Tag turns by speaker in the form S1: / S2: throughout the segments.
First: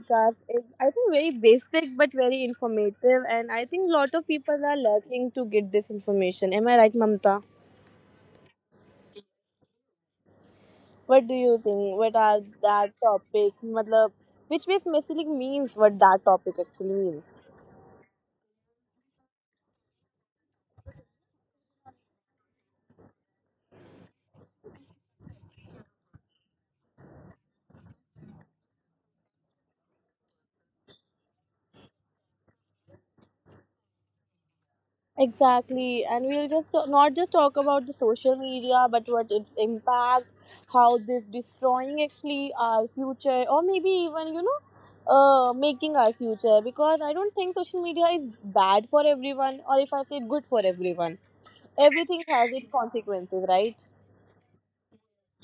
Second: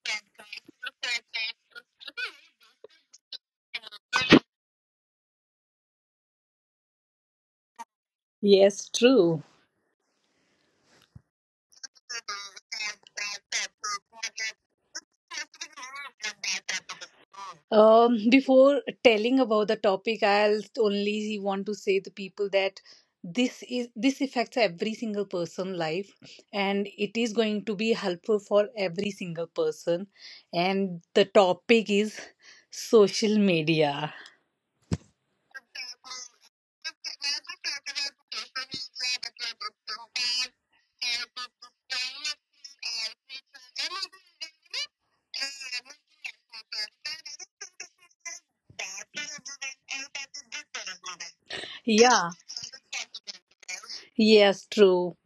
S1: podcast is, I think, very basic but very informative, and I think a lot of people are lurking to get this information. Am I right, Mamta?
S2: Yes, true.
S1: What do you think? What are that topic? Matlab, which basically means what that topic actually means.
S2: Before telling about the topic, I'll only want to say the people that this affects every single person life, and it is going to be helpful for every single person, and the topic is social media.
S1: Exactly, and we'll just not just talk about the social media, but what its impact, how this destroying actually our future, or maybe even making our future. Because I don't think social media is bad for everyone, or if I say good for everyone, everything
S2: Yeah.
S1: has its consequences, right?
S2: Yes, true.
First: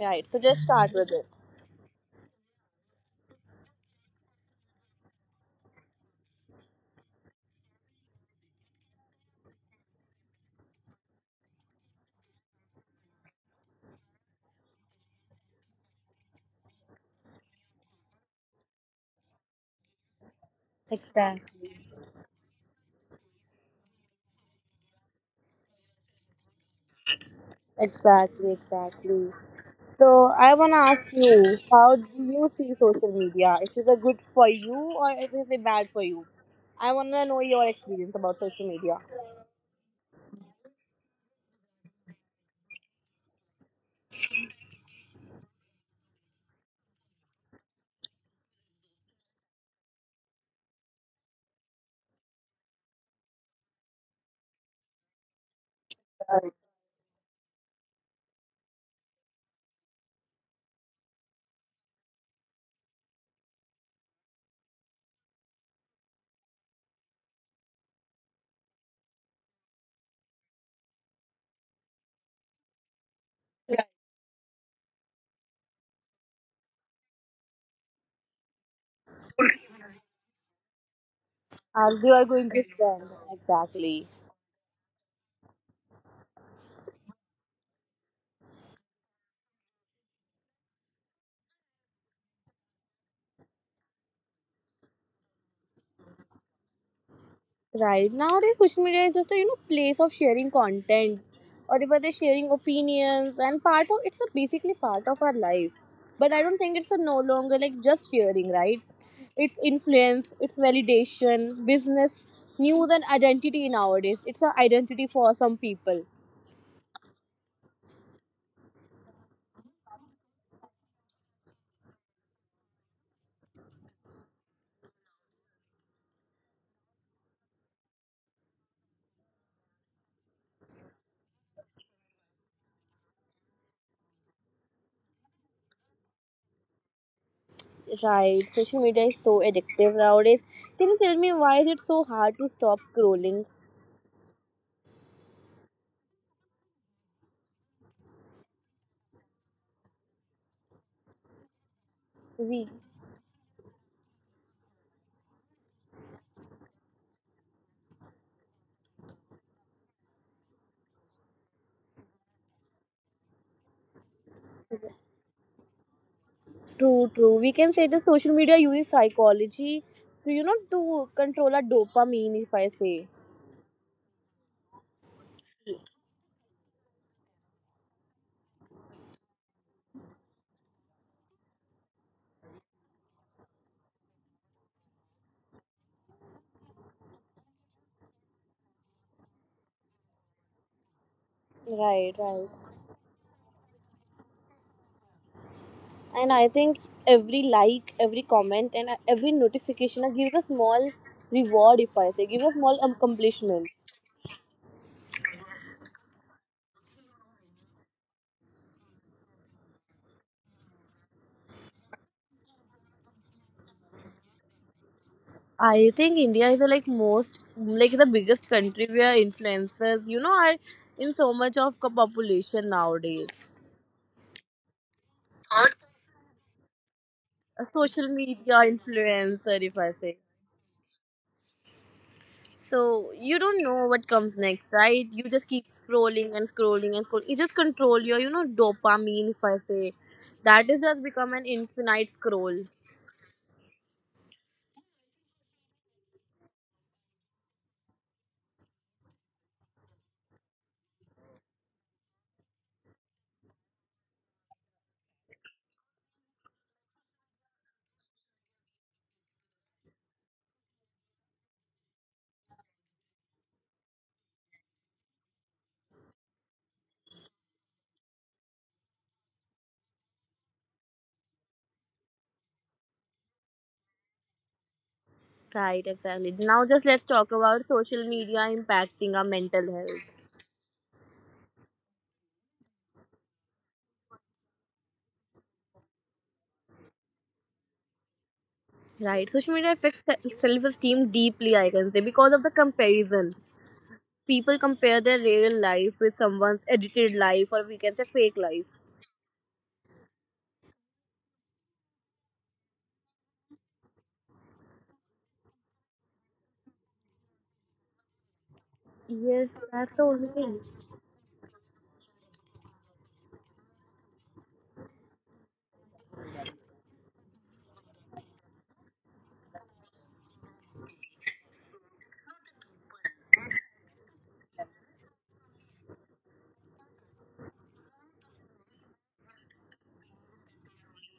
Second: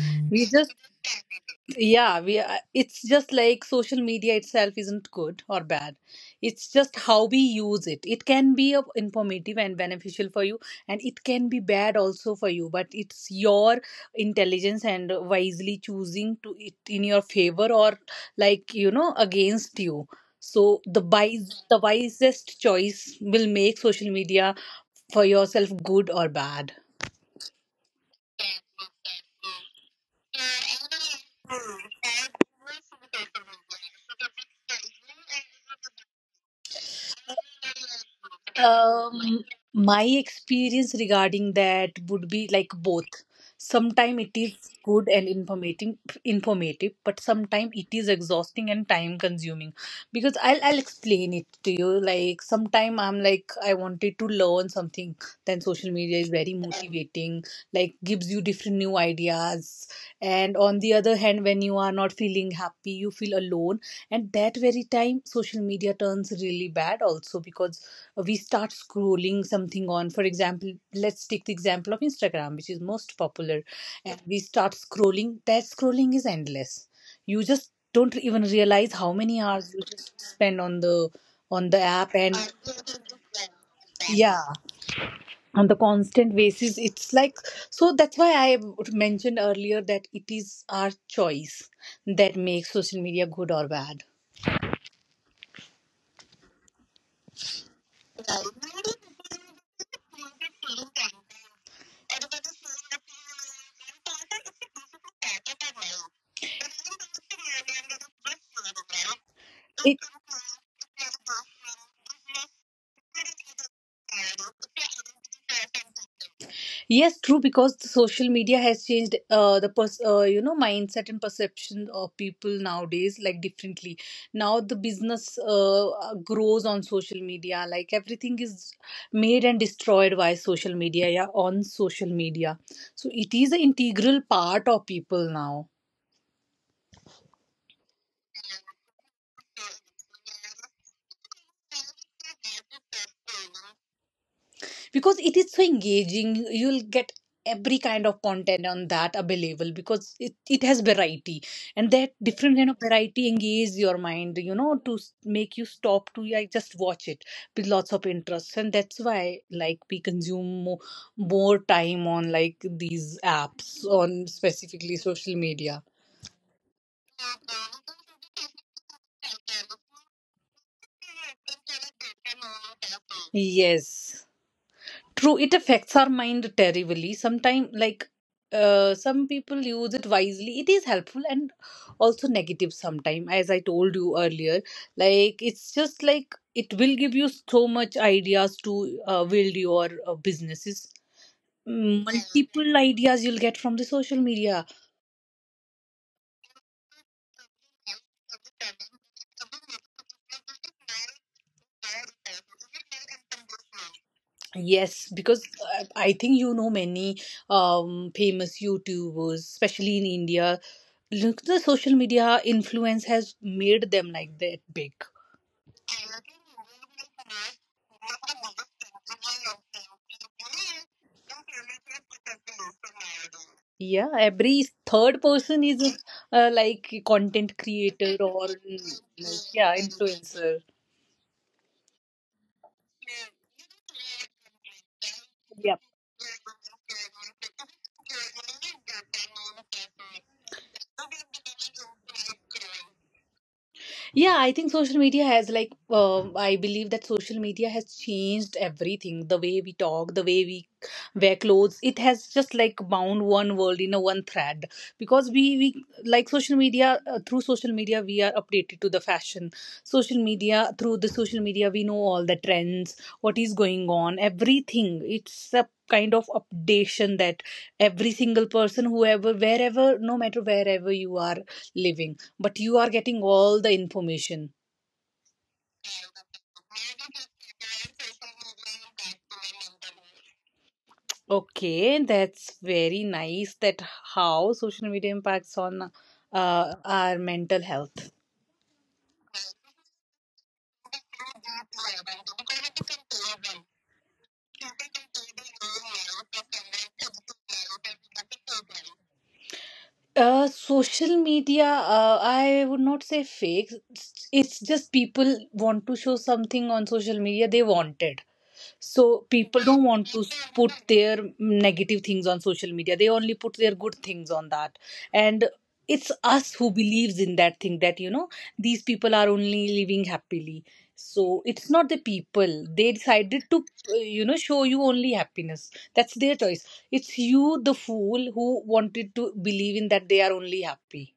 S1: Right. So
S2: We
S1: just
S2: just
S1: start with it.
S2: Yeah. It's just like social media itself isn't good or bad. It's just how we use it. It can be of informative and beneficial for you, and it can be bad also for you, but it's your intelligence and wisely choosing to it in your favor, or like against you. So the wise
S1: Exactly.
S2: the wisest choice will make social media for yourself good or bad.
S1: Exactly. Exactly. So I wanna ask you, how do you see social media? Is it a good for you or is it bad for you? I wanna know your experience about social media.
S2: Um, my experience regarding that would be like both. Sometimes it is good and informative, but sometimes it is exhausting and time consuming. Because I'll explain it to you. Like sometimes I'm like I wanted to learn something, then social media is very motivating. Like gives you different new ideas. And on the other hand, when you are not feeling happy, you feel alone, and that very time social media turns really bad also, because we start scrolling something on, for example let's take the example of Instagram, which is most popular, and we start scrolling, that scrolling is endless. You just don't even realize how many hours you just
S1: As
S2: spend
S1: you
S2: on
S1: are going
S2: the
S1: to spend
S2: on the app.
S1: exactly.
S2: And yeah, on the constant basis it's like, so that's why I mentioned earlier that it is our choice that makes social media good or bad.
S1: Right. Nowadays, social media is just a place of sharing content, or whether they're sharing opinions, and part of it's a basically part of our life. But I don't think it's a no longer like just sharing, right? It's influence, it's validation,
S2: It
S1: business, new than identity nowadays. It's an identity for some people.
S2: Yes, true, because the social media has changed the mindset and perception of people nowadays, like differently. Now the business grows on social media. Like everything is made and destroyed by social media. Yeah, on social media. So it is an integral part of people now.
S1: Right. Social media is so addictive nowadays. Can you tell me why is it so hard to stop scrolling?
S2: Because it is so engaging, you'll get every kind of content on that available, because it has variety, and that
S1: We
S2: different kind of variety engage your mind, you know, to make you stop to like just watch it with lots of interest, and that's why like we consume more time on like these apps on specifically social media.
S1: true, true. We can say that social media uses psychology to, to control our dopamine, if I say.
S2: Yes. True, it affects our mind terribly. Sometimes, like some people use it wisely. It is helpful and also negative sometimes, as I told you earlier. Like it's just like it will give you so much ideas to build your businesses.
S1: Right, right.
S2: Multiple ideas you'll get from the social media.
S1: And I think every like, every comment, and every notification gives a small reward, if I say, gives a small accomplishment.
S2: Yes, because I think you know many famous YouTubers, especially in India. Look, the social media influence has made them like that big.
S1: I think India is the like most, like the biggest country where influencers, are in so much of co- population nowadays.
S2: Yeah, every third person is like
S1: A
S2: content
S1: social
S2: creator
S1: media
S2: or
S1: influencer,
S2: like
S1: if
S2: yeah,
S1: I say.
S2: influencer.
S1: So you don't know what comes next, right? You just keep
S2: Yeah.
S1: scrolling and scrolling and scrolling. You just control your, dopamine. If I say that is just become an infinite scroll,
S2: Yeah, I think social media has like I believe that social media has changed everything. The way we talk, the way we wear clothes, it has just like bound one world in a one thread. Because we like social media, through social media we are updated to the fashion. Social media Through the social media we know all the trends, what is going on, everything. It's a kind of updation that every single person, whoever, wherever, no matter wherever you are living, but you are getting all the information.
S1: right? Exactly. Now just let's talk about social media impacting our mental health,
S2: Okay, that's very nice that how social media impacts on our mental health.
S1: right? Social media affects self-esteem deeply, I can say, because of the comparison. People compare their real life with someone's edited life, or we can say fake life.
S2: Social media, I would not say fake. It's just people want to show something on social media they wanted. So
S1: Yes,
S2: people
S1: that's
S2: don't
S1: the
S2: want
S1: only
S2: to
S1: thing.
S2: put their negative things on social media, they only put their good things on that. And it's us who believes in that thing that, you know, these people are only living happily. So it's not the people, they decided to, you know, show you only happiness. That's their choice. It's you, the fool, who wanted to believe in that they are only happy.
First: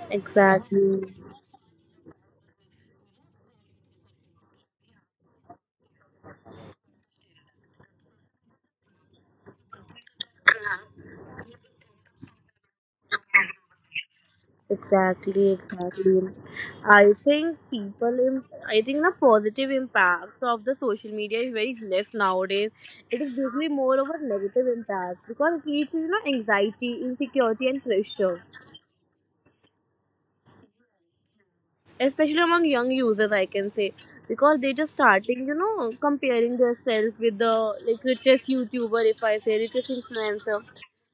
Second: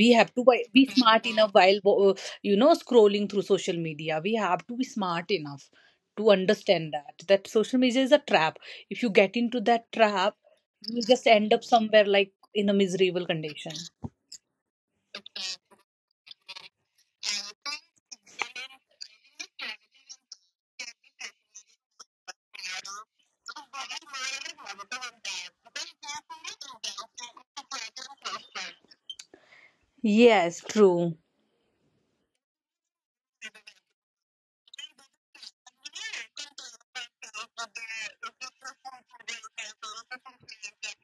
S2: We have to be
S1: Exactly.
S2: smart enough while, uh, scrolling through social media. We have to be smart enough to understand that that social media is a trap. If you get into that trap, you just end up somewhere like in a miserable condition.
S1: Exactly, exactly. I think the positive impact of the social media is very less nowadays. It is basically more of a negative impact because it leads to anxiety, insecurity, and pressure,
S2: Yes, true.
S1: especially among young users. I can say because they just starting, comparing themselves with the like richest YouTuber, if I say richest influencer,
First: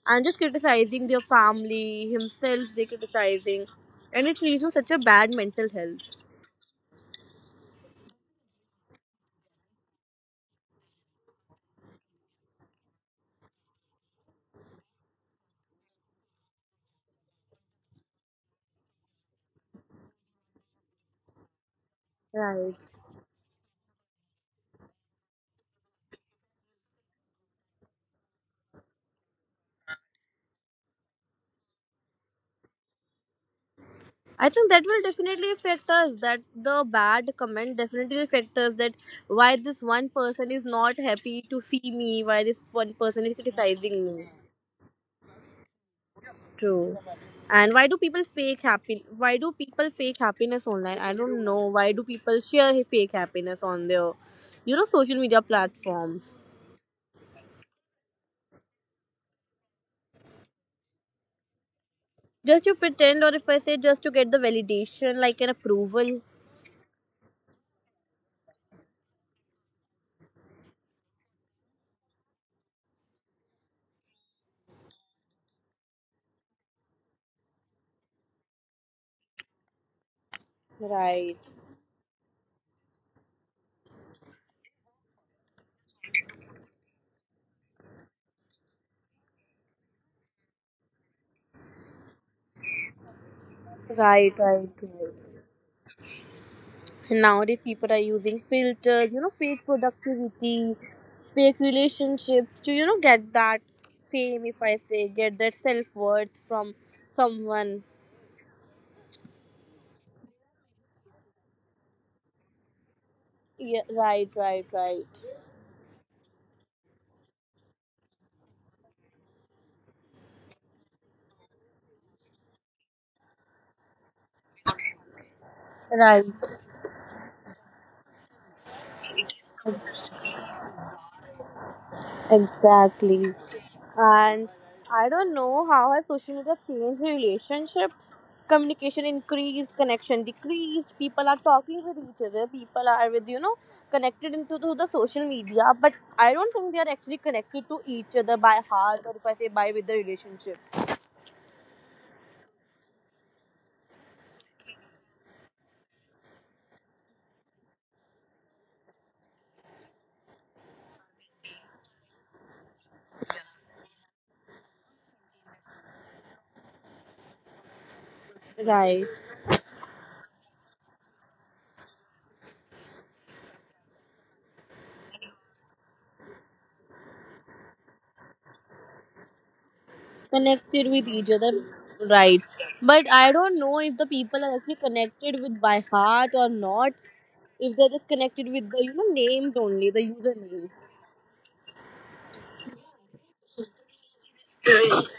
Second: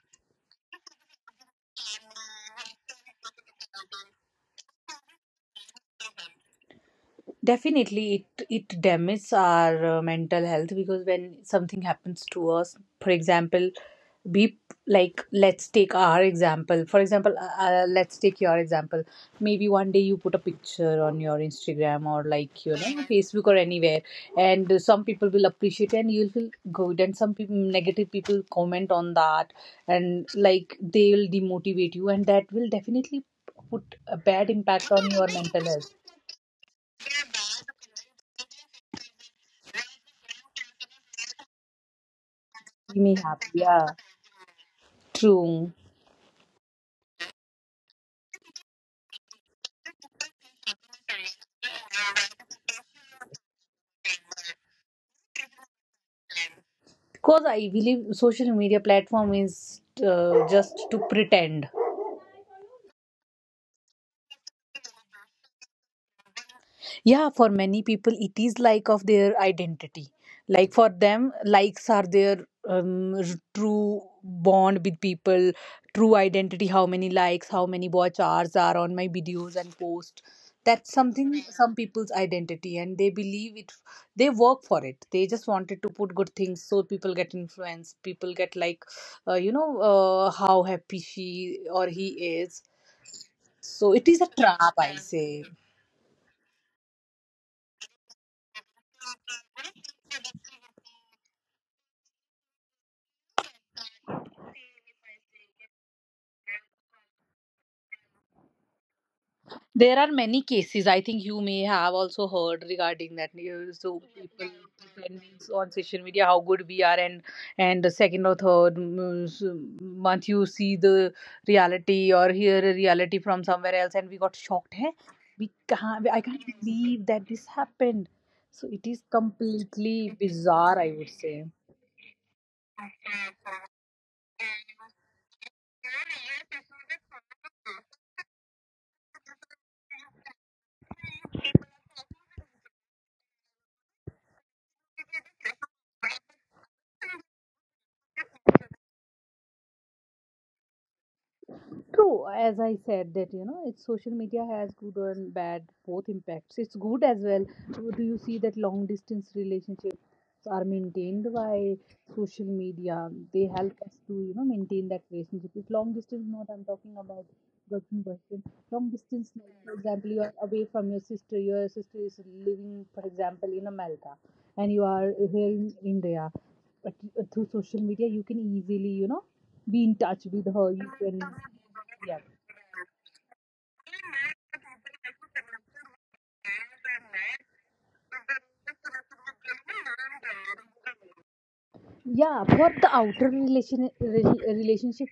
S1: and just criticizing their family, himself. They criticizing, and it leads to such a bad mental health.
S2: Definitely it damages our mental health, because when something happens to us, for example, be like let's take our example, for example, let's take your example. Maybe one day you put a picture on your Instagram or like, you know,
S1: Right.
S2: Facebook or anywhere, and some people will appreciate and you'll feel good, and some people, negative people, comment on that, and like they will demotivate you, and that will definitely put a
S1: I
S2: bad
S1: think that will
S2: impact on your
S1: definitely
S2: mental
S1: affect
S2: health.
S1: us. That the bad comment definitely affect us. That why this one person is not happy to see me. Why this one
S2: You may
S1: person is
S2: have Yeah.
S1: criticizing me.
S2: True.
S1: True. And why do people fake happy? Why do people fake happiness online? I don't know. Why do people share fake happiness on their, social media platforms?
S2: Because I believe social media platform is just to pretend.
S1: Just to pretend, or if I say just to get the validation, like an approval.
S2: Yeah, for many people, it is like of their identity. Like for them, likes are their true bond with people, true identity. How many likes, how many watch hours are on my videos and post. That's
S1: Right.
S2: something, some people's identity, and they believe it. They work for it. They just wanted to put good things so people get influenced. People get like, you know, how happy she or he is. So it is a
S1: Right. Right. Right.
S2: trap, I say.
S1: Nowadays people are using filters, fake productivity, fake relationships to get that fame, if I say, get that self-worth from someone.
S2: There are many cases. I think you may have also heard regarding that.
S1: Yeah,
S2: So
S1: right, right, right,
S2: when we on social media, how good we are, and the second or third month, you see the reality or hear a reality from somewhere else, and we got shocked. Hey,
S1: right.
S2: I can't believe that this happened. So it is completely bizarre, I would say.
S1: Exactly. And I don't know how has social media changed relationships. Communication increased, connection decreased. People are talking with each other. People are with connected into to the social media, but I don't think they are actually connected to each other by heart, or if I say by with the relationship.
S2: True, as I said that, you know, it's social media has good and bad, both impacts. It's good as well. So, do you see that long distance relationship are maintained by social media? They help us to, you know, maintain that relationship. If long distance, not I'm talking about girlfriend boyfriend. Long
S1: Right.
S2: distance, like for example, you are away from your sister. Your sister is living, for example, in America, and you are here in India. But through social media, you can easily, you know, be in touch with her.
S1: Connected
S2: You
S1: with
S2: can.
S1: each other,
S2: Yeah.
S1: right, but I don't know if the people are actually connected with by heart or not, if they're just connected with the names, only the usernames.
S2: Yeah, for the outer relationship.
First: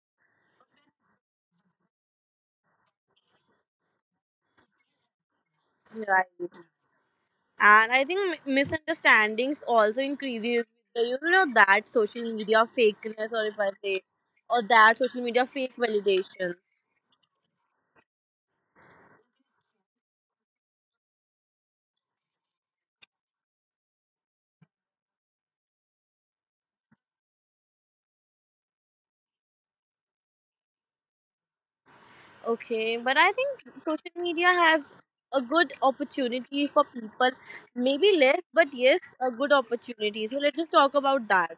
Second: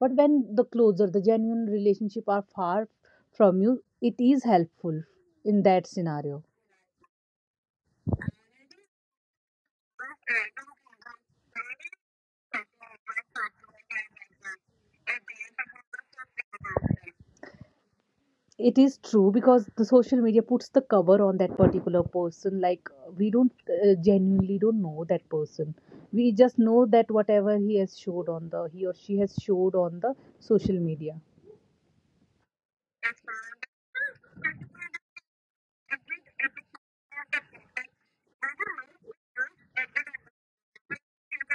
S2: But when the closer, the genuine relationship are far from you, it is helpful in that
S1: Right.
S2: scenario.
S1: And I think misunderstandings also increases with the, that social media fakeness, or if I say or that social media fake validation.
S2: It is true, because the social media puts the cover on that particular person. Like we don't, genuinely don't know that person. We just know that whatever he has showed on the, he or she has showed on the social media.
S1: Okay, but I think social media has a good opportunity for people, maybe less, but yes, a good opportunity. So let us talk about that.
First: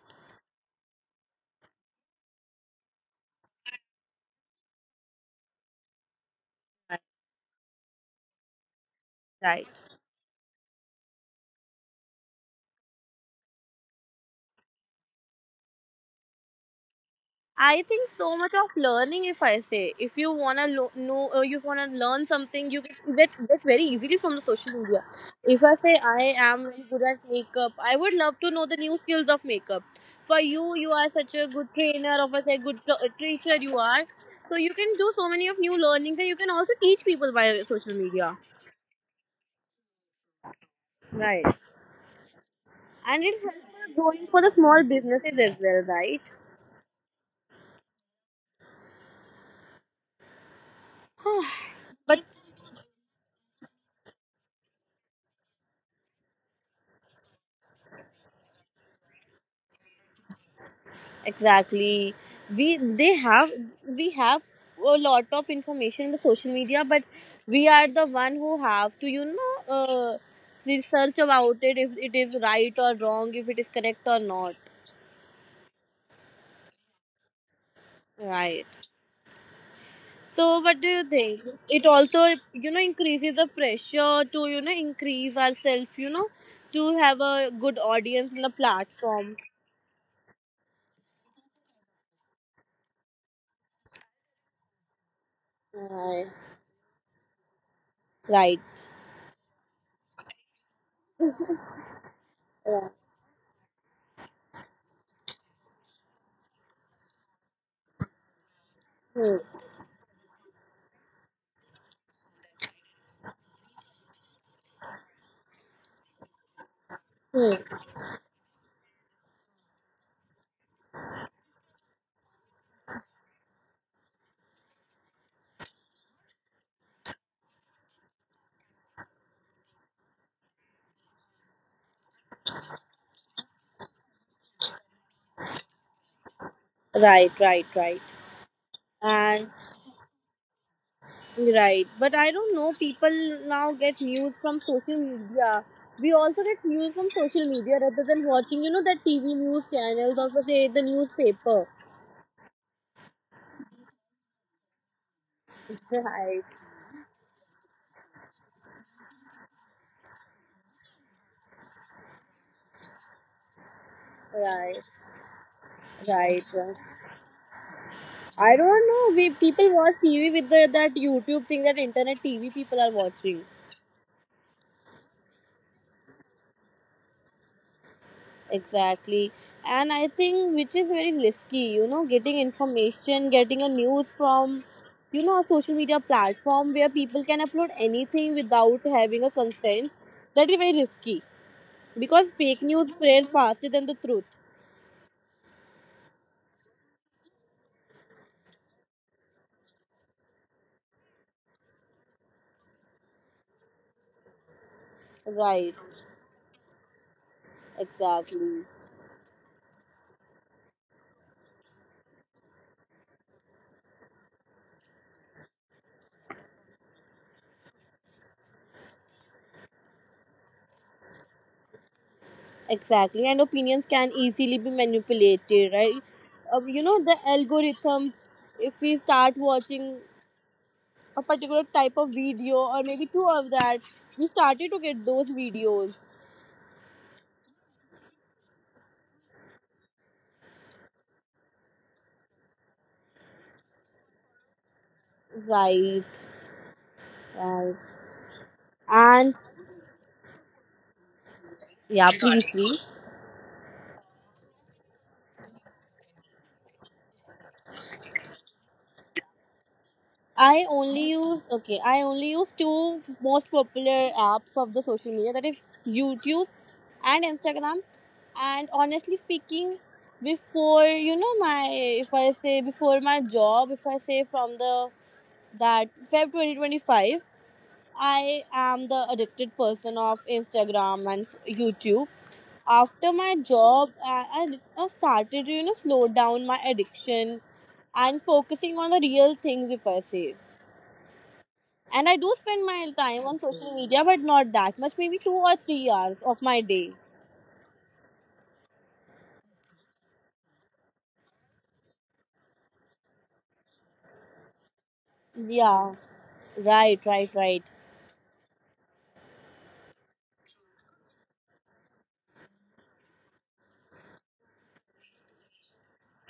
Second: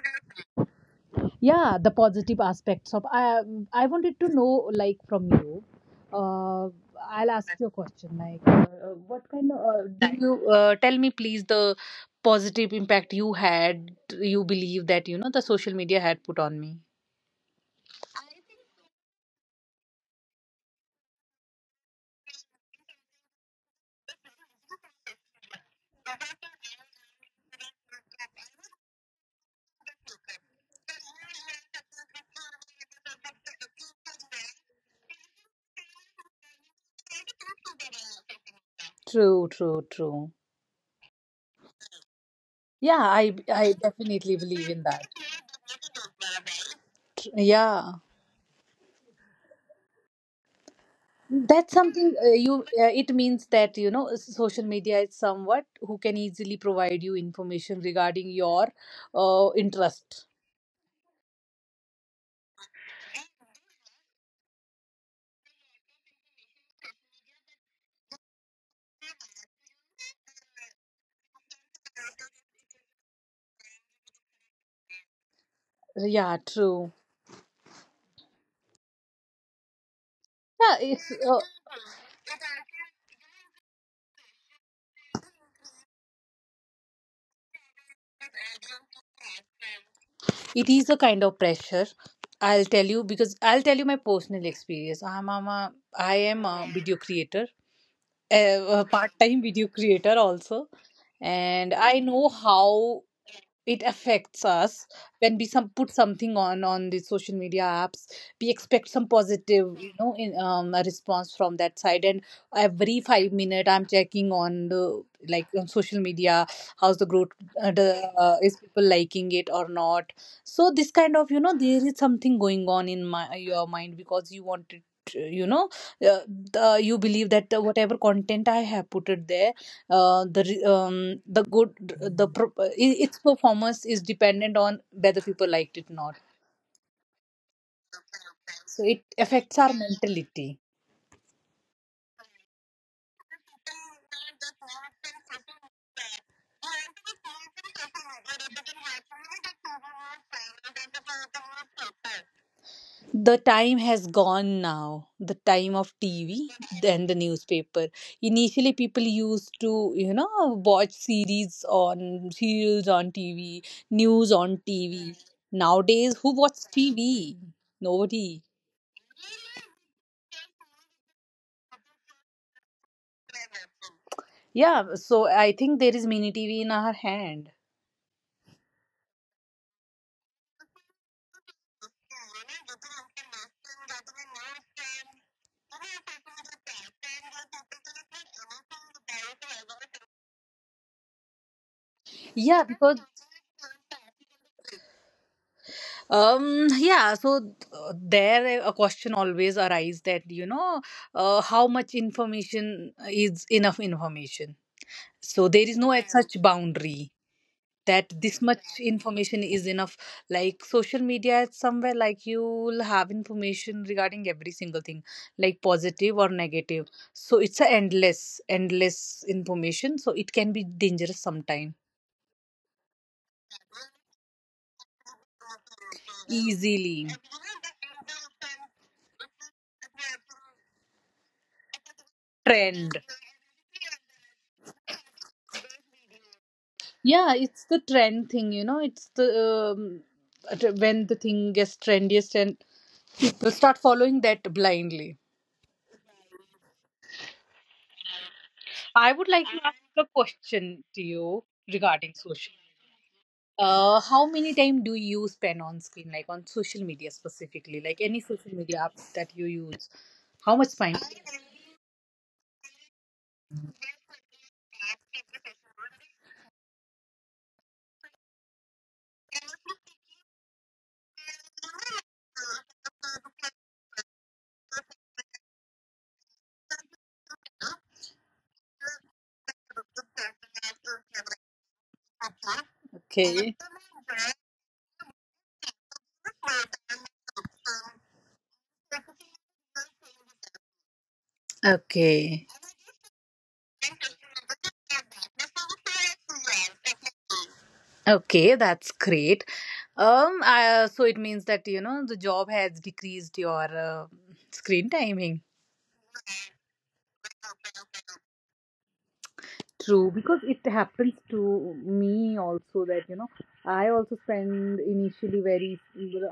S2: Yeah, the positive aspects of, I wanted to know like from you. uh, I'll ask you a question like, what kind of,
S1: Right.
S2: do you, tell me please the positive impact you had, you believe that, you know, the social media had put on me.
S1: I think so much of learning. If I say, if you wanna know, you wanna learn something, you get very easily from the social media. If I say I am very good at makeup, I would love to know the new skills of makeup. For you, you are such a good trainer, or if I say good teacher, you are. So you can do so many of new learnings, and you can also teach people by social media.
S2: True, true, true.
S1: Right.
S2: Yeah,
S1: And it's
S2: i
S1: helpful
S2: i
S1: growing for
S2: definitely
S1: the
S2: believe
S1: small
S2: in
S1: businesses as well, right?
S2: that. Yeah, that's
S1: But
S2: something, you it means that, you know, social media is somewhat who can easily provide you information regarding your interest.
S1: exactly. We they have we have a lot of information in the social media, but we are the one who have to research about it if it is right or wrong, if it is correct or not.
S2: Yeah, true.
S1: Right. So what do
S2: Yeah,
S1: you think? It also increases the pressure to increase ourselves. You know, to have a good audience in the platform.
S2: it is a kind of pressure, I'll tell you, because I'll tell you my personal experience. i'm, I'm a
S1: Right.
S2: i am a video creator,
S1: Right.
S2: a, a part-time video creator also, and I know
S1: Yeah.
S2: how it affects us. When we some put something on the social media apps, we expect
S1: Hmm.
S2: some positive, you know, in a response from that side. And every 5 minute I'm checking on the, like on social media, how's the growth,
S1: Hmm.
S2: uh, the, is people liking it or not. So this kind of, you know, there is something going on in my your mind, because you want it, uh, you know uh, you believe that, whatever content I have put it there, the good its performance is dependent on whether people liked it or not.
S1: Right. Right. Right.
S2: So it affects
S1: And
S2: our mentality.
S1: right, but I don't know. People now get news from social media. We also get news from social media rather than watching, that TV news channels, also say the newspaper.
S2: The time has gone, now the time of TV
S1: Right,
S2: and the newspaper. Initially, people used to, you know, watch series on, serials on TV, news on
S1: right,
S2: TV. Nowadays, who
S1: right,
S2: watches
S1: right.
S2: TV? Nobody.
S1: I don't know. We people watch TV with the, that YouTube thing, that internet TV people are watching.
S2: Yeah, so I think there is mini TV in our hand.
S1: Exactly. And I think which is very risky, getting information, getting a news from, a social media platform where people can upload anything without having a consent. That is very risky because
S2: Yeah,
S1: fake news
S2: because,
S1: spreads faster than the truth.
S2: Yeah, so there a question always arises that, you know, how much information is enough information. So there is
S1: Right.
S2: no as such boundary that this much
S1: Exactly.
S2: information is enough. Like social media is somewhere like you'll have information regarding every single thing, like positive or negative. So it's a endless, endless information. So it can be dangerous sometime.
S1: Exactly. And opinions can easily be manipulated, right? You
S2: Easily.
S1: know, the algorithm, if we start watching a particular type of video
S2: Trend.
S1: or maybe two of that, we started to get those videos,
S2: Yeah, it's the trend thing, you know. It's the um, when the thing gets trendiest and people start following that blindly.
S1: right, right.
S2: I would
S1: And
S2: like to have a question to you regarding
S1: yeah,
S2: social.
S1: please, please.
S2: How many time do you spend on screen, like on social media, specifically like any social media apps that you use? How
S1: I
S2: much time?
S1: only use, okay, I only use two most popular apps of the social media, that is YouTube and Instagram. And honestly speaking, before my, if I say before my job, if I say from the that feb 2025, I am the addicted person of Instagram and YouTube. After my
S2: Okay.
S1: job, I started to slow down my addiction and focusing on the real things, if I say. And I do
S2: Okay.
S1: spend my time on social media, but not that much, maybe 2 or 3 hours of my day.
S2: Okay, that's great. So it means that, you know, the job has decreased your screen timing.
S1: Yeah, right, right, right,
S2: True, because it happens to me also that, you know, I also spend initially very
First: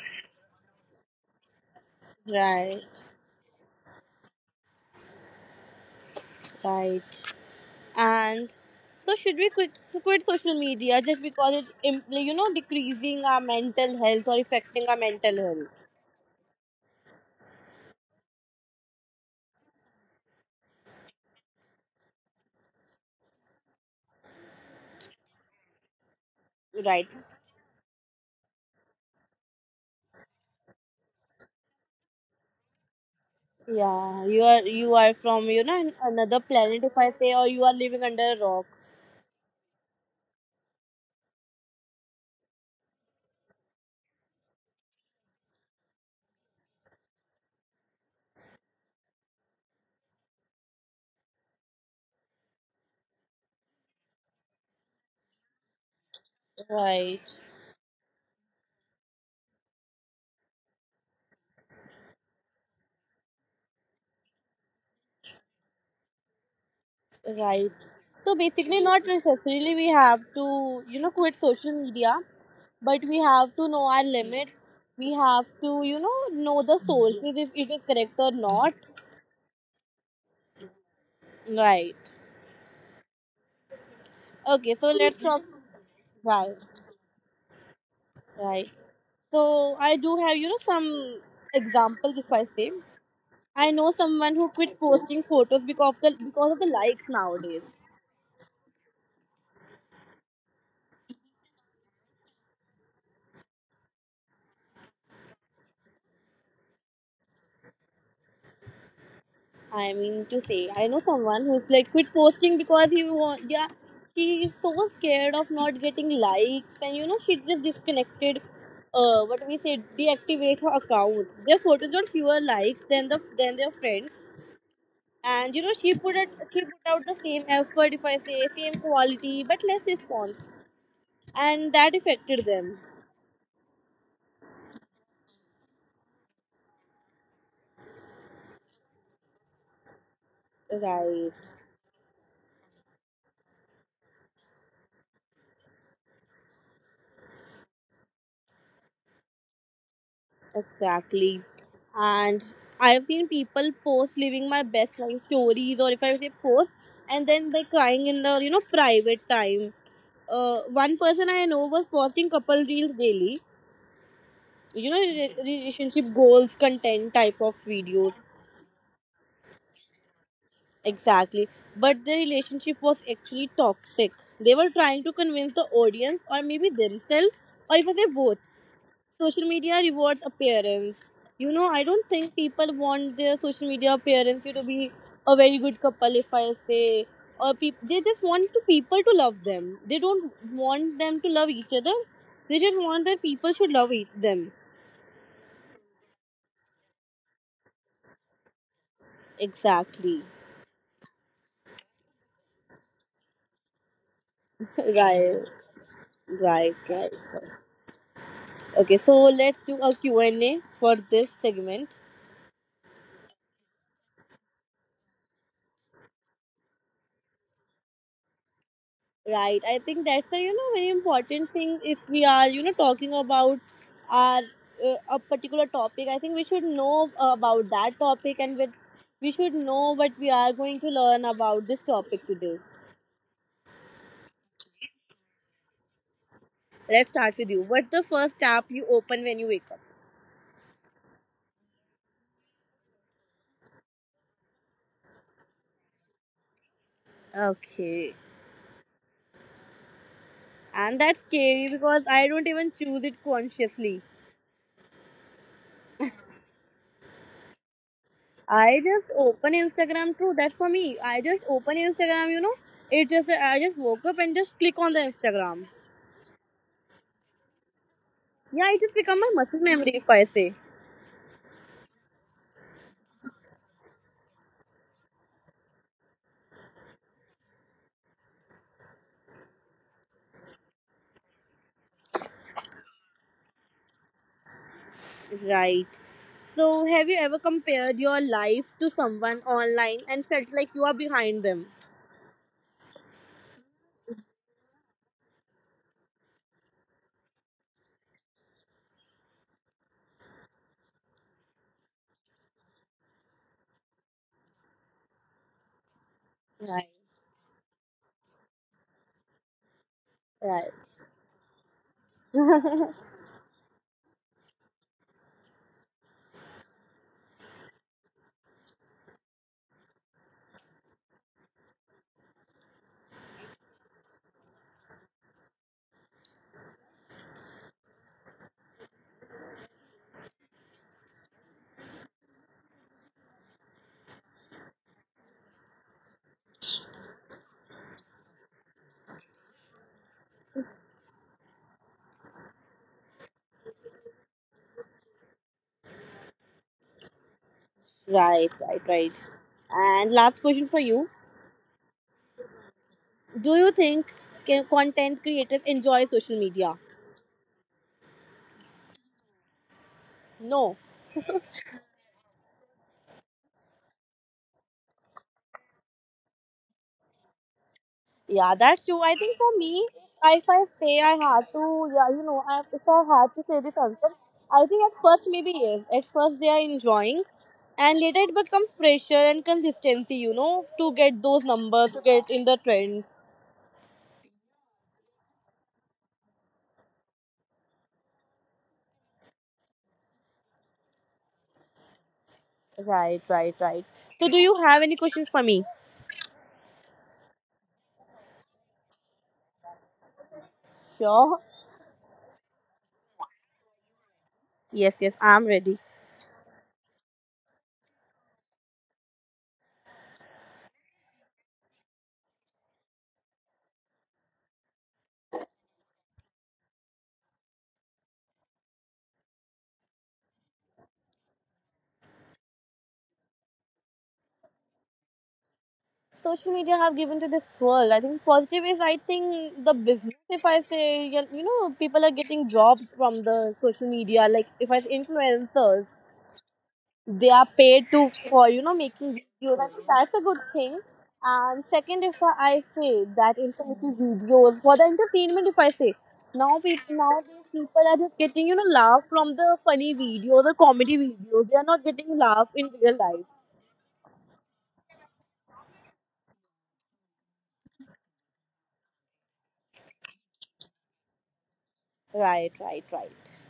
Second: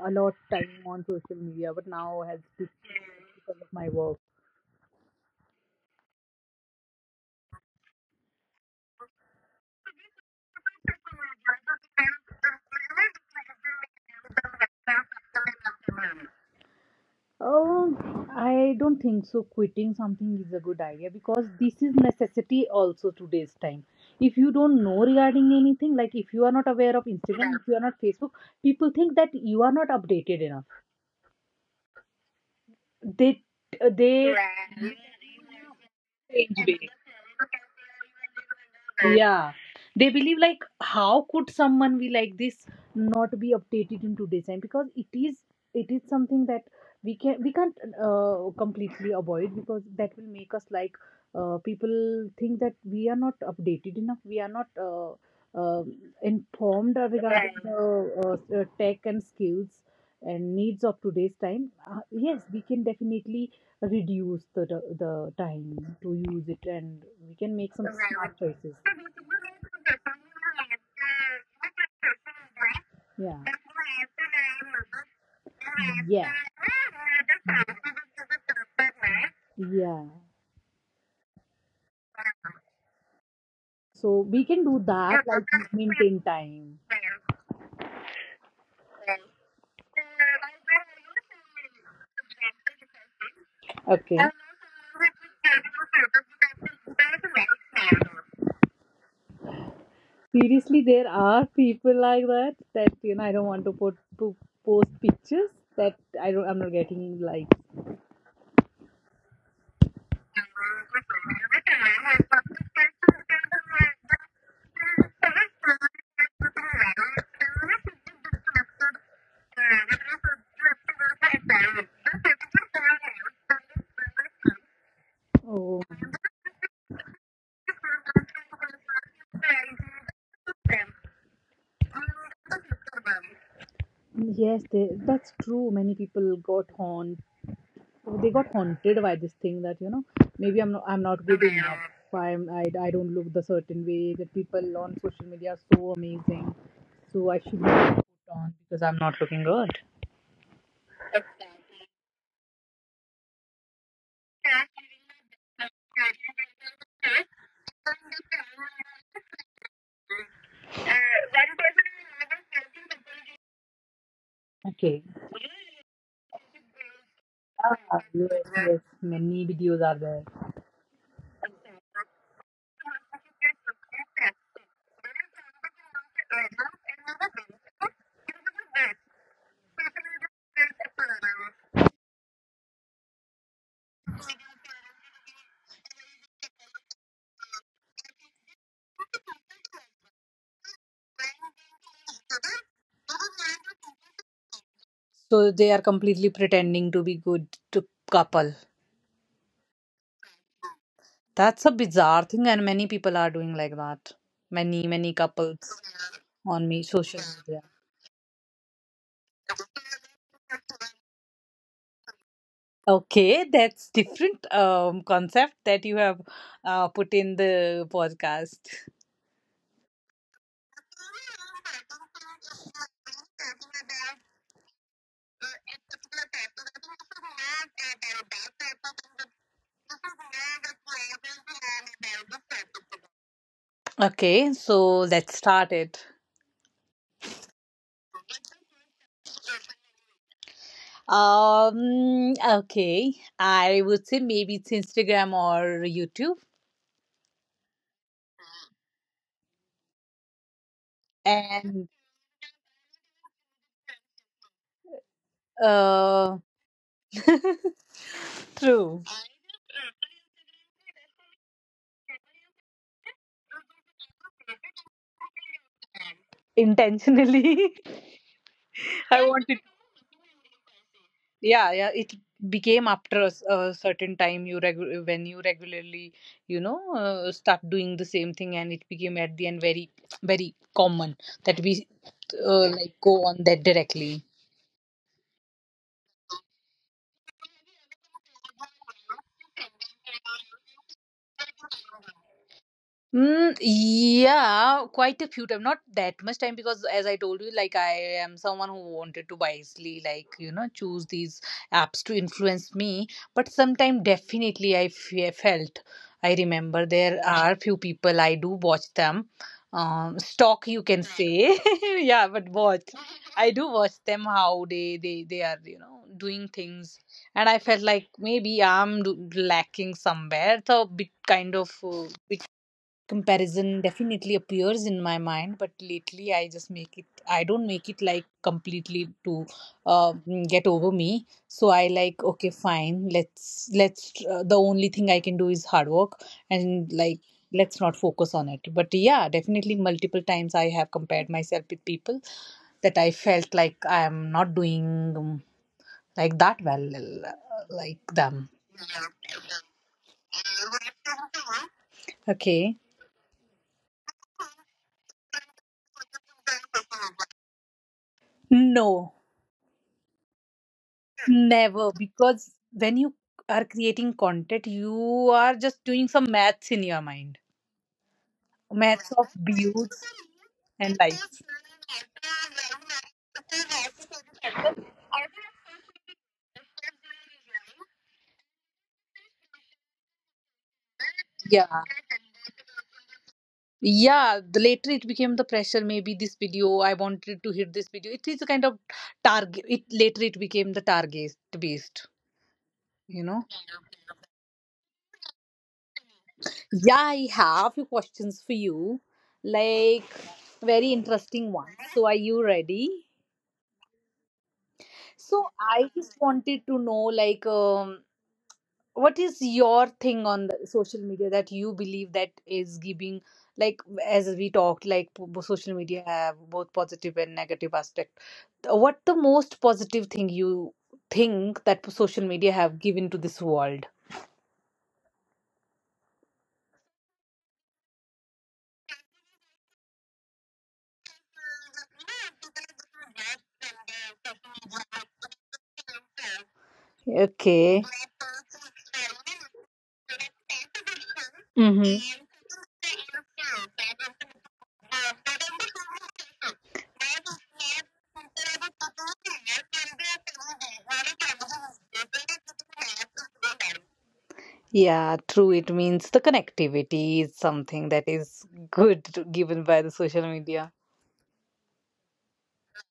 S2: a lot of time on social media, but now has to-
S1: right,
S2: because of my work.
S1: right. And so should we quit, quit social media just because it's decreasing our mental health or affecting our mental health,
S2: Oh, I don't think so. Quitting something is a good idea because this is necessity also today's time. If you don't
S1: right?
S2: know regarding anything, like if you are not aware of Instagram, if you are not Facebook, people think that you are not updated enough.
S1: Yeah, you are, you are from
S2: They
S1: another
S2: they
S1: planet, if I say, or you are living under a rock.
S2: strange way. Yeah. They believe, like how could someone be like this, not be updated in today's time, because it is something that we can't completely avoid, because that will make us like people think that we are not updated enough, we are not uh,
S1: Right,
S2: informed regarding the tech and skills and needs of today's time. Yes, we can definitely reduce the time to use it, and we can make
S1: right.
S2: some
S1: So
S2: smart
S1: basically,
S2: choices.
S1: not necessarily we have to quit social media, but we
S2: Yeah.
S1: have to know our limit. We have to
S2: Yeah.
S1: know the sources if it is correct or not.
S2: Yeah,
S1: Right.
S2: so we can
S1: Okay.
S2: do
S1: So let's
S2: that,
S1: talk.
S2: like maintain
S1: Right.
S2: time.
S1: Right. So I do have, some examples if I say. I know
S2: Okay,
S1: someone who quit posting photos because of the likes nowadays.
S2: seriously, there are people like that, that, you know, I don't want to put to post pictures that I don't, I'm not getting like.
S1: I mean to say, I know someone who's like quit posting because he want, yeah, she is so scared of not getting likes, and she just disconnected, uh, what we say, deactivate her account. Their photos got fewer likes than the than their friends. And
S2: Oh.
S1: she put it she put out the same effort, if I say same quality but less response, and that affected them.
S2: Yes, they, that's true. Many people got haunt. They got haunted by this thing that, you know, maybe I'm not, I'm not
S1: Right.
S2: good enough. So I'm, I don't look the certain way that people on social media are so amazing. So I should not put on because I'm not looking good.
S1: Exactly. And I've seen people post "living my best life" stories, or if I say post, and then they're crying in the private time. One person I know was posting couple reels daily. You
S2: Okay.
S1: know, relationship goals, content type of
S2: Ah,
S1: videos.
S2: yes, yes. Many videos are there.
S1: Exactly. But the relationship was actually toxic. They were trying to convince the audience, or maybe themselves, or if I say both. Social media rewards appearance. You know, I don't think people want their social media appearance you to be a very good couple, if I say, or peop they just want to people to love them. They don't want them to love each other. They just want that people should love each them.
S2: So they are completely pretending to be good to couple.
S1: Exactly.
S2: That's a bizarre thing, and many people are doing like that. Many couple
S1: Right.
S2: on me
S1: Right.
S2: social
S1: Right.
S2: media.
S1: Okay. So let's do a Q and A for this segment.
S2: Okay, that's different concept that you have put in the podcast.
S1: Right. I think that's a very important thing if we are talking about our a particular topic. I think we should know about that topic, and with we should know what we are going to learn about this topic today.
S2: Okay, so let's start it.
S1: Let's start with you. What's the first app you open when you wake up?
S2: Okay, I would say maybe it's Instagram or YouTube.
S1: Okay. And that's
S2: And
S1: scary because I don't even choose it consciously.
S2: uh,
S1: I
S2: true,
S1: just open Instagram too. That's for me. I just open Instagram. It just I just woke up and just click on the Instagram.
S2: intentionally,
S1: Yeah, it has
S2: I
S1: become my
S2: wanted.
S1: muscle memory, if I say.
S2: Yeah, yeah, it became after a, a certain time, you when you regularly, you know, start doing the same thing, and it became at the end very very common that we like go on that directly.
S1: Right. So, have you ever compared your life to someone online and felt like you are behind them?
S2: Mm, yeah, quite a few time. Not that much time because, as I told you, like I am someone who wanted to wisely, like, you know, choose these apps to influence me. But sometime definitely I felt. I remember
S1: Right.
S2: there are few people I do watch them. Stalk,
S1: Right.
S2: you can say, yeah, but watch. I do watch them, how they are, you know, doing things, and I felt like maybe I'm lacking somewhere. So bit kind of comparison definitely appears in my mind, but lately I just make it, I don't make it like completely to uh, get over me. So I like, okay, fine, let's the only thing I can do is hard work, and like let's not focus on it. But yeah, definitely multiple times I have compared myself with people that I felt like I am not doing um, like that well, uh, like them.
S1: Right. Right. Right. And last question for you:
S2: Okay.
S1: Do you think content creators enjoy social media?
S2: No.
S1: No.
S2: Never, because when you are creating content, you are just doing some maths in your mind.
S1: Yeah, that's
S2: Maths
S1: true.
S2: of
S1: I think for
S2: views
S1: me, if I
S2: and
S1: say I
S2: likes.
S1: had to, yeah, you know, if I had to say this answer, I think at first maybe yes. At first they are enjoying, and later it becomes pressure and consistency, you know, to get those
S2: Yeah.
S1: numbers, to get in the trends.
S2: Yeah. The later it became the pressure, maybe this video, I wanted to hit this video. It is a kind of target. It later it became the target based,
S1: Right,
S2: you know.
S1: right, right. So, do you have any questions for me?
S2: Yeah, I have few questions for you. Like
S1: Sure.
S2: very interesting ones. So are you ready?
S1: Yes, yes, I'm ready.
S2: So I just wanted to know like what is your thing on the social media that you believe that is giving, like, as we talked, like social media have both positive and negative aspect. What the most positive thing you think that social media have given to this world?
S1: Social media have given to this world. I think positive is I think the business. If I say you know people are getting jobs from the social media. Like if I say influencers, they are paid to for
S2: Okay.
S1: you know making videos. I think that's a good thing. And second, if I
S2: Mm-hmm.
S1: say that informative videos for the entertainment, if I say now people are just getting you know laugh from the funny videos or comedy videos. They are not getting laugh in real life.
S2: Yeah, true. It means the connectivity is something that is good, given by the social media.
S1: Right, right, right.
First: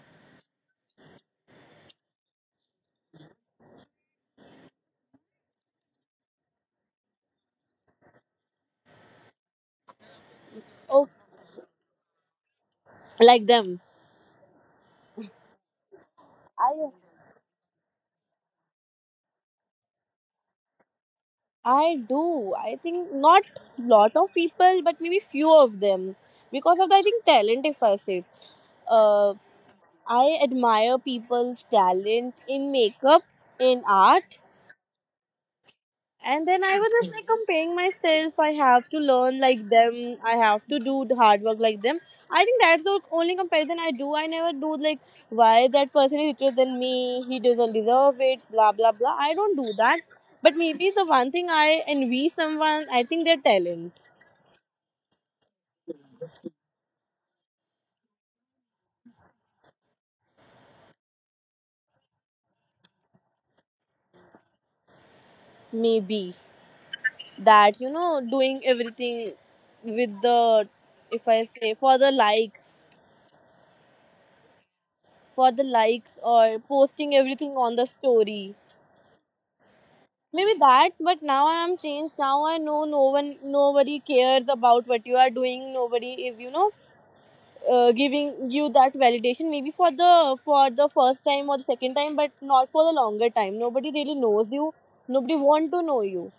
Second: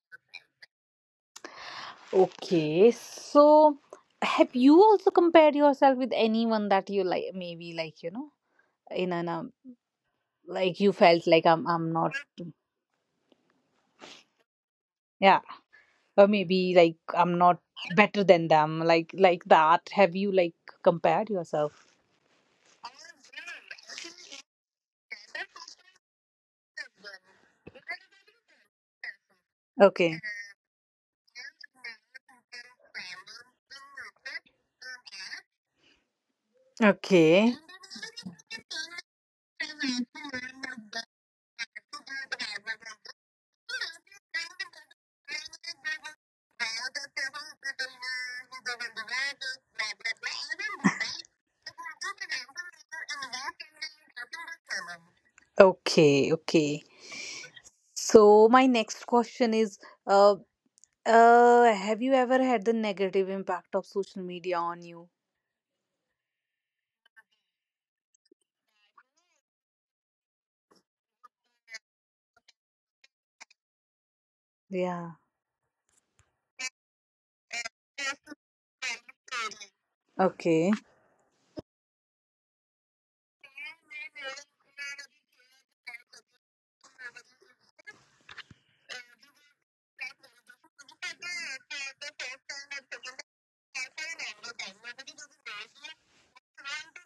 S2: Okay, so have you also compared yourself with anyone that you like? Maybe, like, you know, in an like you
S1: Oh,
S2: felt like I'm not,
S1: like them.
S2: yeah, or maybe like
S1: I
S2: I'm not better than them, like that. Have you like compared yourself?
S1: I do. I think not lot of people, but maybe few of them. Because of the, I think talent. If I say, uh,
S2: Okay,
S1: I admire people's talent in makeup, in art. And then I
S2: okay,
S1: was just like comparing myself. I have to learn like them. I have to do the hard work like them. I think that's the only comparison I do. I never do like why that person is richer than me. He doesn't deserve it. Blah blah blah. I don't do that. But maybe the one thing I envy someone, I think their talent.
S2: okay. So my next question is, uh, have you ever had the negative impact of social media on you?
S1: Maybe that you know doing everything with the if I say
S2: Yeah.
S1: for the likes or posting everything on the story
S2: Okay.
S1: maybe that. But now I am changed. Now I know no one, nobody cares about what you are doing. Nobody is, you know, giving you that validation maybe for the first time or the second time, but not for the longer time. Nobody really knows you. Nobody want to know you.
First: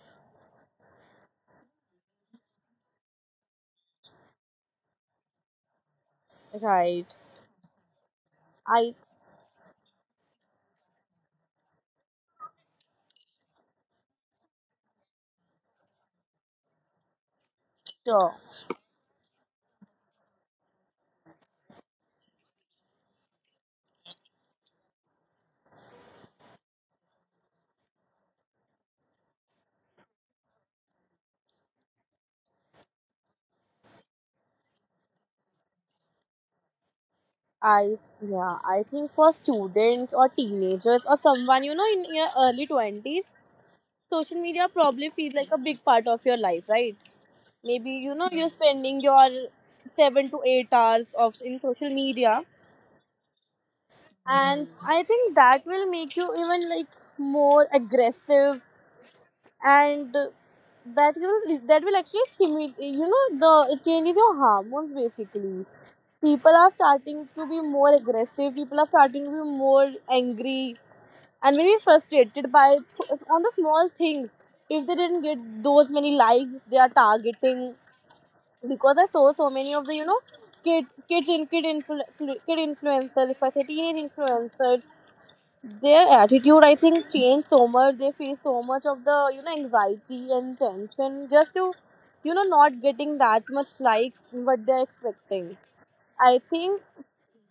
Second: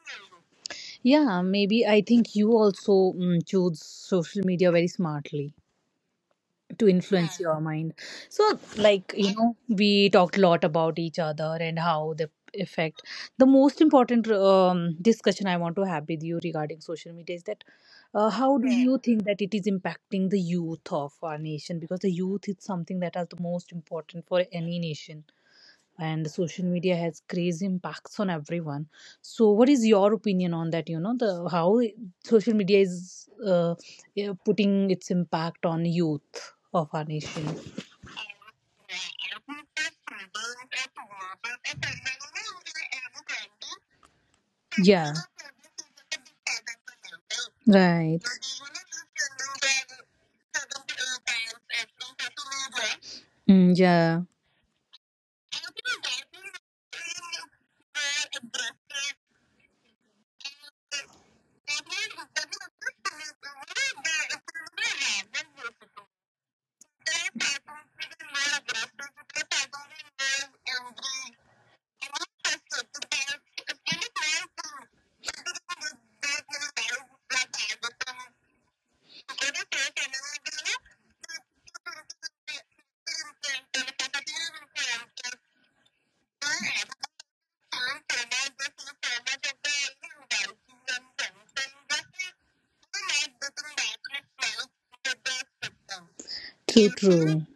S2: Yeah, maybe I think you also, mm, choose social media very smartly to
S1: Right.
S2: influence your mind. So,
S1: I
S2: like, you know, we talked a lot about each other and how they affect. The most important discussion I want to have with you regarding social media is that
S1: sure
S2: how do you think that it is impacting the youth of our nation? Because the youth is something that is the most important for any nation, and social media has crazy impacts on everyone. So what is your opinion on that, you know, the how social media is yeah, putting its impact on youth of our nation.
S1: I Yeah, I think for students or teenagers or someone you know in your early 20s, social media
S2: Yeah.
S1: probably feels like a big part of your life, right? Maybe you
S2: Right.
S1: know you're spending your 7 to 8 hours of in social media,
S2: Mm, yeah.
S1: and I think that will make you even like more aggressive, and that will actually stimulate, you know, the it changes your hormones basically. People are starting to be more aggressive, people are starting to be more angry and maybe frustrated by on the small things. If they didn't get those many likes they are targeting, because I saw so many of the you know kid kids in kid influ, kid influencers, if I say teenage influencers, their attitude I think changed so much. They face so much of the you know anxiety and tension just to you know not getting that much likes what they're expecting, I think.
S2: True, true.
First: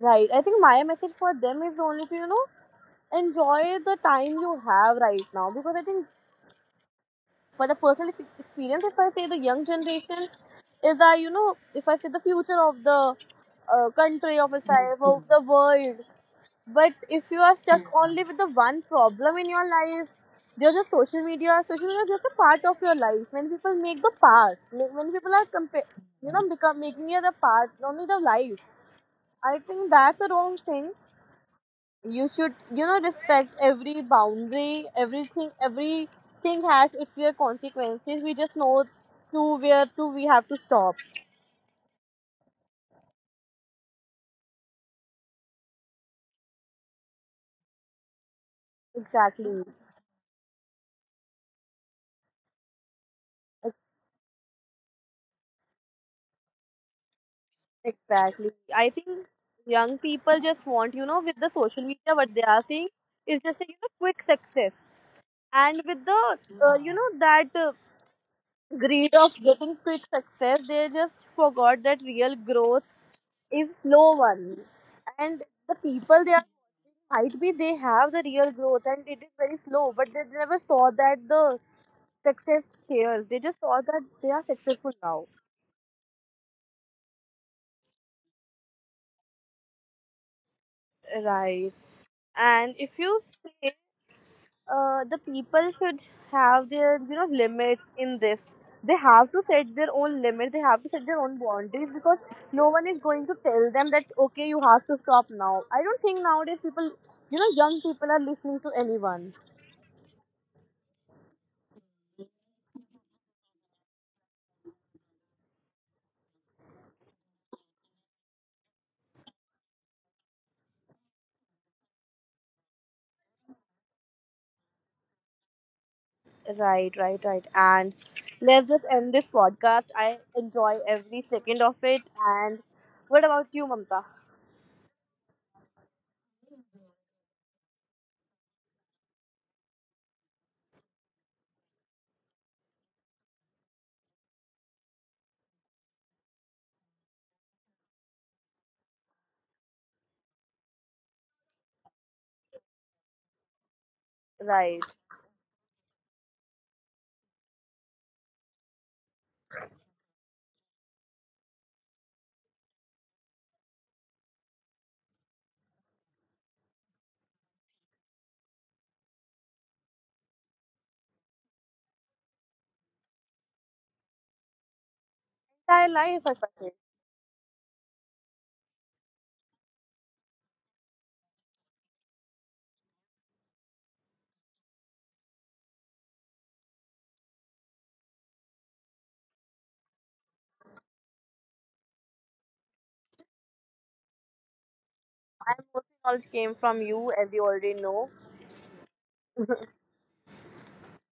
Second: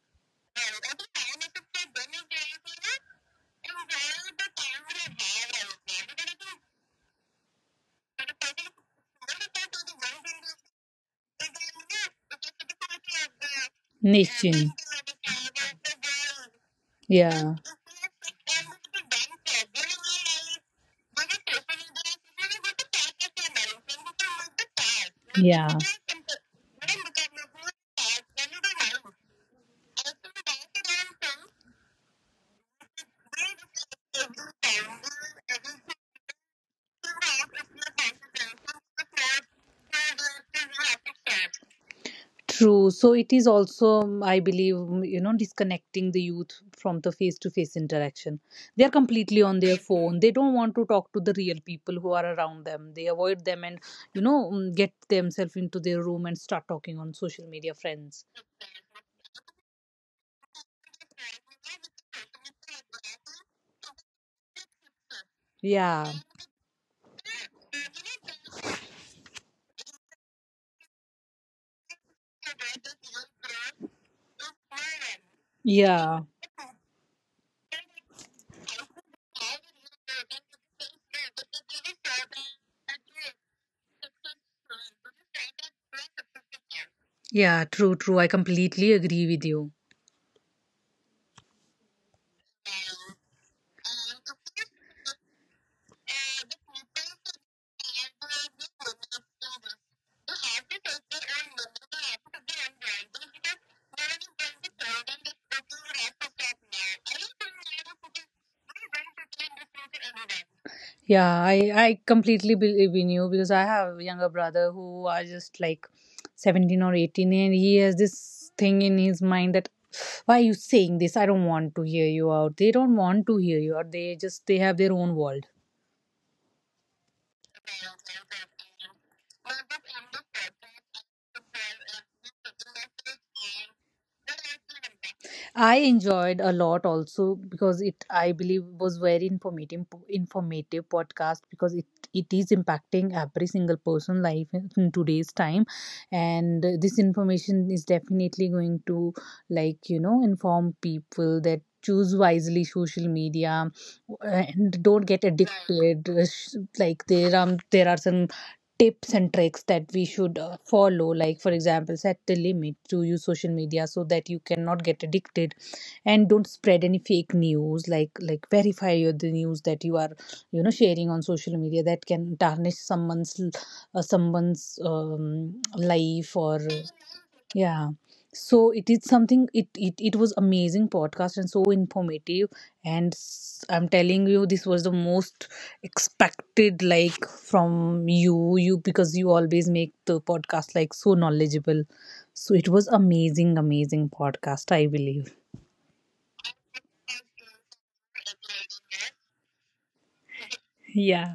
S1: Right. I think my message for them is only to you know enjoy the time you have right now, because I think for the personal experience, if I say the young generation is that you know, if I say the future of the country
S2: Nation.
S1: of itself of the world. But if you
S2: Yeah.
S1: are stuck only with the one problem in your life, there's just social media. Social media is just a part of your life. When people make the part, like when people are
S2: Yeah.
S1: you know become making it a part only the life, I think that's the wrong thing. You should you know respect every boundary. Everything, everything has its clear consequences. We just know to where to we have to stop.
S2: True. So it is also, I believe, mm, you know, disconnecting the youth from the face to face interaction. They are completely on
S1: Exactly.
S2: their phone. They don't want to talk to the real people who are around them. They avoid them and,
S1: Ex-
S2: you know, mm, get themselves into their room and start talking on social media friends.
S1: exactly. I think young people just want you know with the social media what they are seeing is just a you know quick success, and with
S2: Yeah.
S1: the you know that greed of getting quick success they just forgot that real growth is slow one. And the
S2: Yeah.
S1: people they are, might be they have the real growth and it is very slow, but they never saw that the success stairs. They just saw that they are successful now.
S2: Yeah. True. True. I completely agree with you.
S1: Right. And if you say the people should have their you know limits in this, they have to set their own limit. They have to set their own boundaries because no one is going to tell them that okay you have to stop now. I don't think nowadays people, you know, young people are listening to anyone.
S2: Yeah, I completely believe in you, because I have a younger brother who are just like 17 or 18, and he has this thing in his mind that why are you saying this, I don't want to hear you out. They don't want to hear you out. They just, they have their own world.
S1: Right, right, right. And let's just end this podcast. I enjoy every second of it. And what about you, Mamta?
S2: I enjoyed a lot also, because it, I believe, was very informative podcast, because it is impacting every single person life in today's time, and this information is definitely going to, like, you know, inform people that choose wisely social media and don't
S1: Right.
S2: get addicted. Like there there are some tips and tricks that we should follow, like for example, set a limit to use social media so that you cannot get addicted, and don't spread any fake news, like verify your, the news that you are, you know, sharing on social media that can tarnish someone's someone's
S1: Entire
S2: life or
S1: life, I find.
S2: yeah. So it is something, it was amazing podcast and so informative. And I'm telling you, this was the most expected, like from you, because you always make the podcast like so knowledgeable. So it was amazing, amazing podcast, I believe.
S1: My most knowledge came from you, as you already know.
S2: Yeah.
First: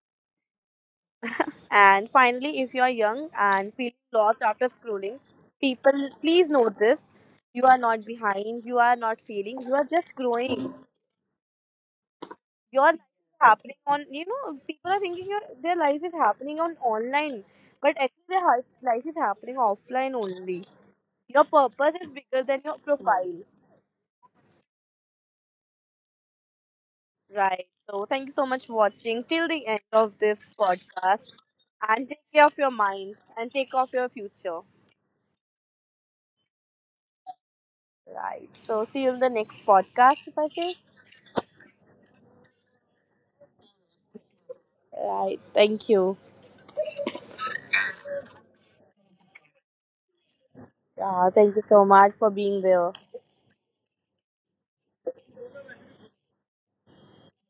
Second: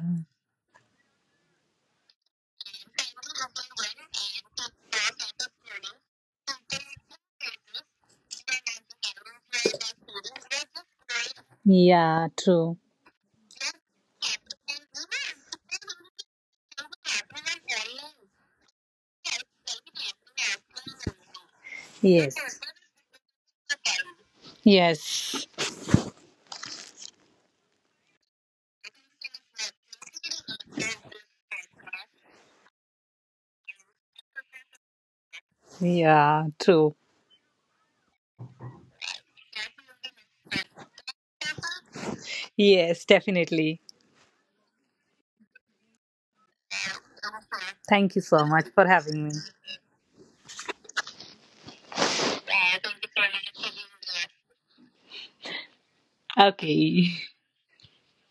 S1: And finally, if you are young and feeling lost after scrolling, people, please know this. You are not behind. You are not failing. You are just growing.
S2: Yeah, true.
S1: Your life is happening on, you know, people are thinking their life is happening on online, but actually their life is happening offline only. Your purpose is
S2: Yes.
S1: bigger than your profile.
S2: Yes.
S1: Right. So thank you so much for watching till the end of this podcast, and take care of your mind and take off your future.
S2: Yeah, true.
S1: Right. So see you in the next podcast, if I say.
S2: Yes, definitely.
S1: Right, thank you.
S2: Thank you so much for having me.
S1: Yeah, thank you so much for being there.
S2: Okay.